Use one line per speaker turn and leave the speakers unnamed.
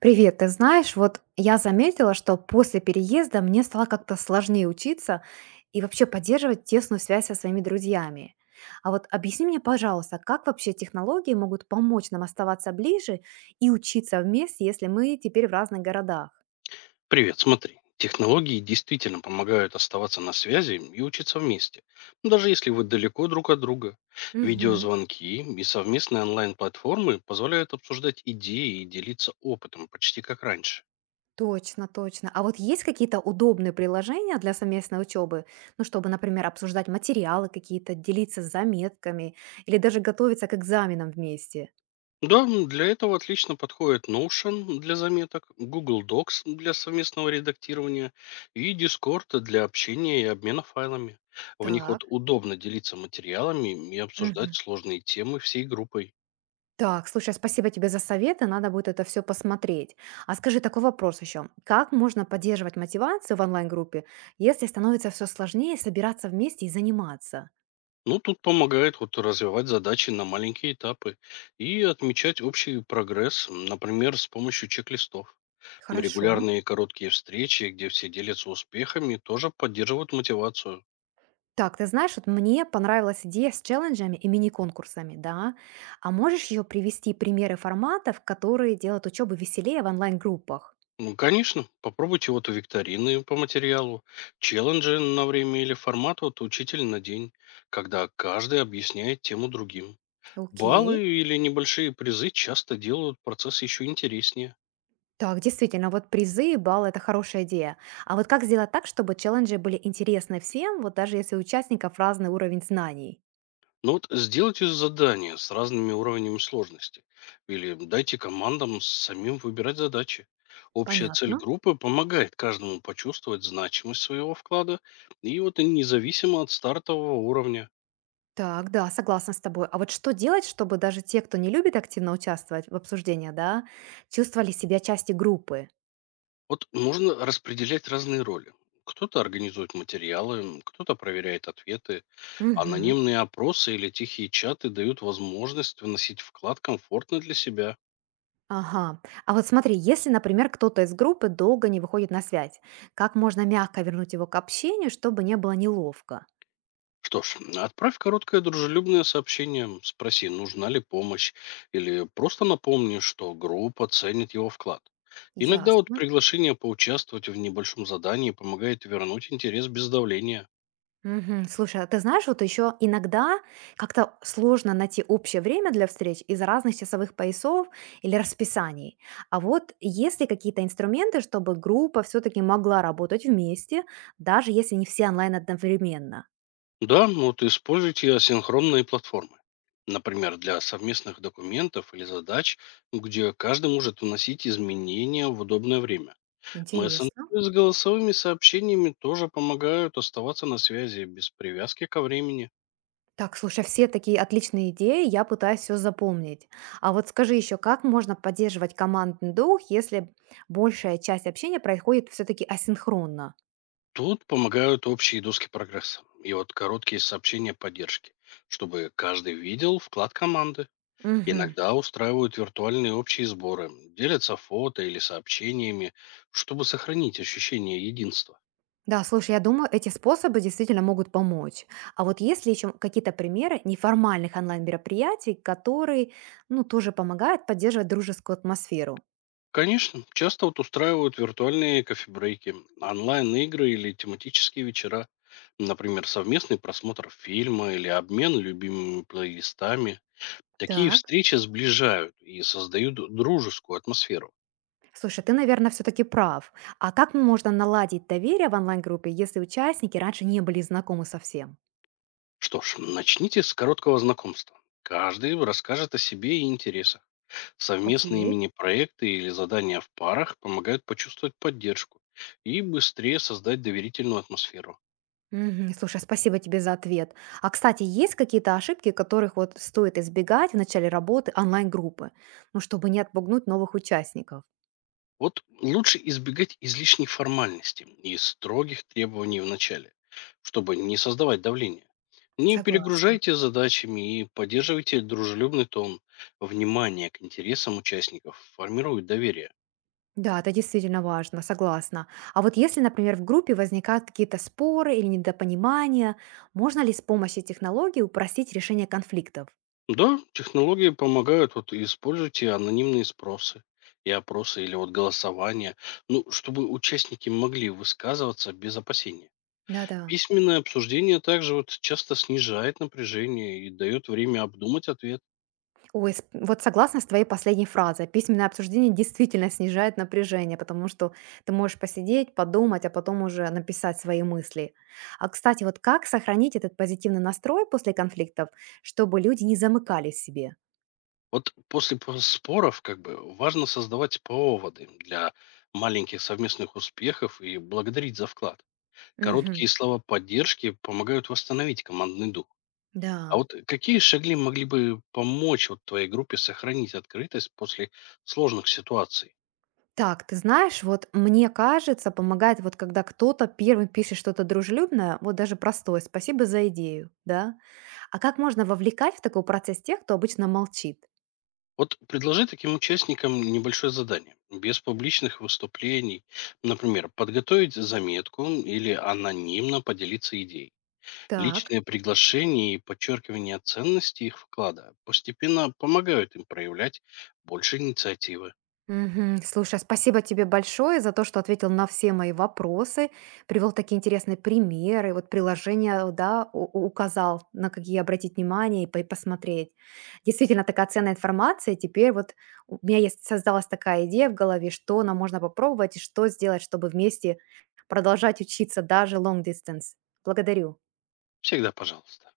Привет, ты знаешь, вот я заметила, что после переезда мне стало как-то сложнее учиться и вообще поддерживать тесную связь со своими друзьями. А вот объясни мне, пожалуйста, как вообще технологии могут помочь нам оставаться ближе и учиться вместе, если мы теперь в разных городах?
Привет, смотри. Технологии действительно помогают оставаться на связи и учиться вместе, ну, даже если вы далеко друг от друга.
Мгм.
Видеозвонки и совместные онлайн-платформы позволяют обсуждать идеи и делиться опытом почти как раньше.
Точно, точно. А вот есть какие-то удобные приложения для совместной учебы? Ну, чтобы, например, обсуждать материалы какие-то, делиться заметками или даже готовиться к экзаменам вместе.
Да, для этого отлично подходят Notion для заметок, Google Docs для совместного редактирования и Discord для общения и обмена файлами. В них
Так.
вот удобно делиться материалами и обсуждать
Мгм.
сложные темы всей группой.
Так, слушай, спасибо тебе за советы, надо будет это все посмотреть. А скажи такой вопрос еще. Как можно поддерживать мотивацию в онлайн-группе, если становится все сложнее собираться вместе и заниматься?
Ну, тут помогает вот развивать задачи на маленькие этапы и отмечать общий прогресс, например, с помощью чек-листов. М,
Хорошо.
Регулярные короткие встречи, где все делятся успехами, тоже поддерживают мотивацию.
Так, ты знаешь, вот мне понравилась идея с челленджами и мини-конкурсами, да? А можешь еще привести примеры форматов, которые делают учебу веселее в онлайн-группах?
Ну, конечно, попробуйте вот викторины по материалу, челленджи на время или формат от учитель на день, когда каждый объясняет тему другим.
Окей.
Баллы или небольшие призы часто делают процесс еще интереснее.
Так, действительно, вот призы и баллы– это хорошая идея. А вот как сделать так, чтобы челленджи были интересны всем, вот даже если у участников разный уровень знаний?
Ну вот сделайте задания с разными уровнями сложности. Или дайте командам самим выбирать задачи. Общая цель
Понятно.
группы помогает каждому почувствовать значимость своего вклада и вот и независимо от стартового уровня.
Так, да, согласна с тобой. А вот что делать, чтобы даже те, кто не любит активно участвовать в обсуждении, да, чувствовали себя частью группы?
Вот можно распределять разные роли. Кто-то организует материалы, кто-то проверяет ответы.
Мгм.
Анонимные опросы или тихие чаты дают возможность вносить вклад комфортно для себя.
Ага. А вот смотри, если, например, кто-то из группы долго не выходит на связь, как можно мягко вернуть его к общению, чтобы не было неловко?
Что ж, отправь короткое дружелюбное сообщение, спроси, нужна ли помощь, или просто напомни, что группа ценит его вклад. Иногда вот
Ясно.
приглашение поучаствовать в небольшом задании помогает вернуть интерес без давления.
Мгм. Слушай, а ты знаешь, вот еще иногда как-то сложно найти общее время для встреч из разных часовых поясов или расписаний. А вот есть ли какие-то инструменты, чтобы группа все-таки могла работать вместе, даже если не все онлайн одновременно?
Да, вот используйте асинхронные платформы. Например, для совместных документов или задач, где каждый может вносить изменения в удобное время. Мессенджеры
Интересно.
с голосовыми сообщениями тоже помогают оставаться на связи без привязки ко времени.
Так, слушай, все такие отличные идеи, я пытаюсь все запомнить. А вот скажи еще, как можно поддерживать командный дух, если большая часть общения происходит все-таки асинхронно?
Тут помогают общие доски прогресса и вот короткие сообщения поддержки, чтобы каждый видел вклад команды.
Мгм.
Иногда устраивают виртуальные общие сборы, делятся фото или сообщениями, чтобы сохранить ощущение единства.
Да, слушай, я думаю, эти способы действительно могут помочь. А вот есть ли еще какие-то примеры неформальных онлайн-мероприятий, которые, ну, тоже помогают поддерживать дружескую атмосферу?
Конечно, часто вот устраивают виртуальные кофебрейки, онлайн-игры или тематические вечера. Например, совместный просмотр фильма или обмен любимыми плейлистами. Такие
Так.
встречи сближают и создают дружескую атмосферу.
Слушай, ты, наверное, все-таки прав. А как можно наладить доверие в онлайн-группе, если участники раньше не были знакомы совсем?
Что ж, начните с короткого знакомства. Каждый расскажет о себе и интересах. Совместные
Окей.
мини-проекты или задания в парах помогают почувствовать поддержку и быстрее создать доверительную атмосферу.
Мгм. Слушай, спасибо тебе за ответ. А, кстати, есть какие-то ошибки, которых вот стоит избегать в начале работы онлайн-группы, ну, чтобы не отпугнуть новых участников?
Вот лучше избегать излишней формальности и строгих требований в начале, чтобы не создавать давления. Не
Согласна.
перегружайте задачами и поддерживайте дружелюбный тон. Внимание к интересам участников формирует доверие.
Да, это действительно важно, согласна. А вот если, например, в группе возникают какие-то споры или недопонимания, можно ли с помощью технологий упростить решение конфликтов?
Да, технологии помогают, вот используйте анонимные спросы и опросы или вот голосование, ну, чтобы участники могли высказываться без опасения.
Да-да.
Письменное обсуждение также вот часто снижает напряжение и дает время обдумать ответ.
Вот согласна с твоей последней фразой, письменное обсуждение действительно снижает напряжение, потому что ты можешь посидеть, подумать, а потом уже написать свои мысли. А, кстати, вот как сохранить этот позитивный настрой после конфликтов, чтобы люди не замыкались в себе?
Вот после споров как бы важно создавать поводы для маленьких совместных успехов и благодарить за вклад.
Мгм.
Короткие слова поддержки помогают восстановить командный дух. А
Да.
вот какие шаги могли бы помочь вот твоей группе сохранить открытость после сложных ситуаций?
Так, ты знаешь, вот мне кажется, помогает вот когда кто-то первым пишет что-то дружелюбное, вот даже простое «спасибо за идею», да? А как можно вовлекать в такой процесс тех, кто обычно молчит?
Вот предложи таким участникам небольшое задание, без публичных выступлений. Например, подготовить заметку или анонимно поделиться идеей.
Так.
Личные приглашения и подчеркивание ценности их вклада постепенно помогают им проявлять больше инициативы.
Мгм. Слушай, а спасибо тебе большое за то, что ответил на все мои вопросы, привел такие интересные примеры, вот приложения, да, указал, на какие обратить внимание и посмотреть. Действительно, такая ценная информация. Теперь вот у меня есть, создалась такая идея в голове, что нам можно попробовать и что сделать, чтобы вместе продолжать учиться даже long distance. Благодарю.
Всегда пожалуйста.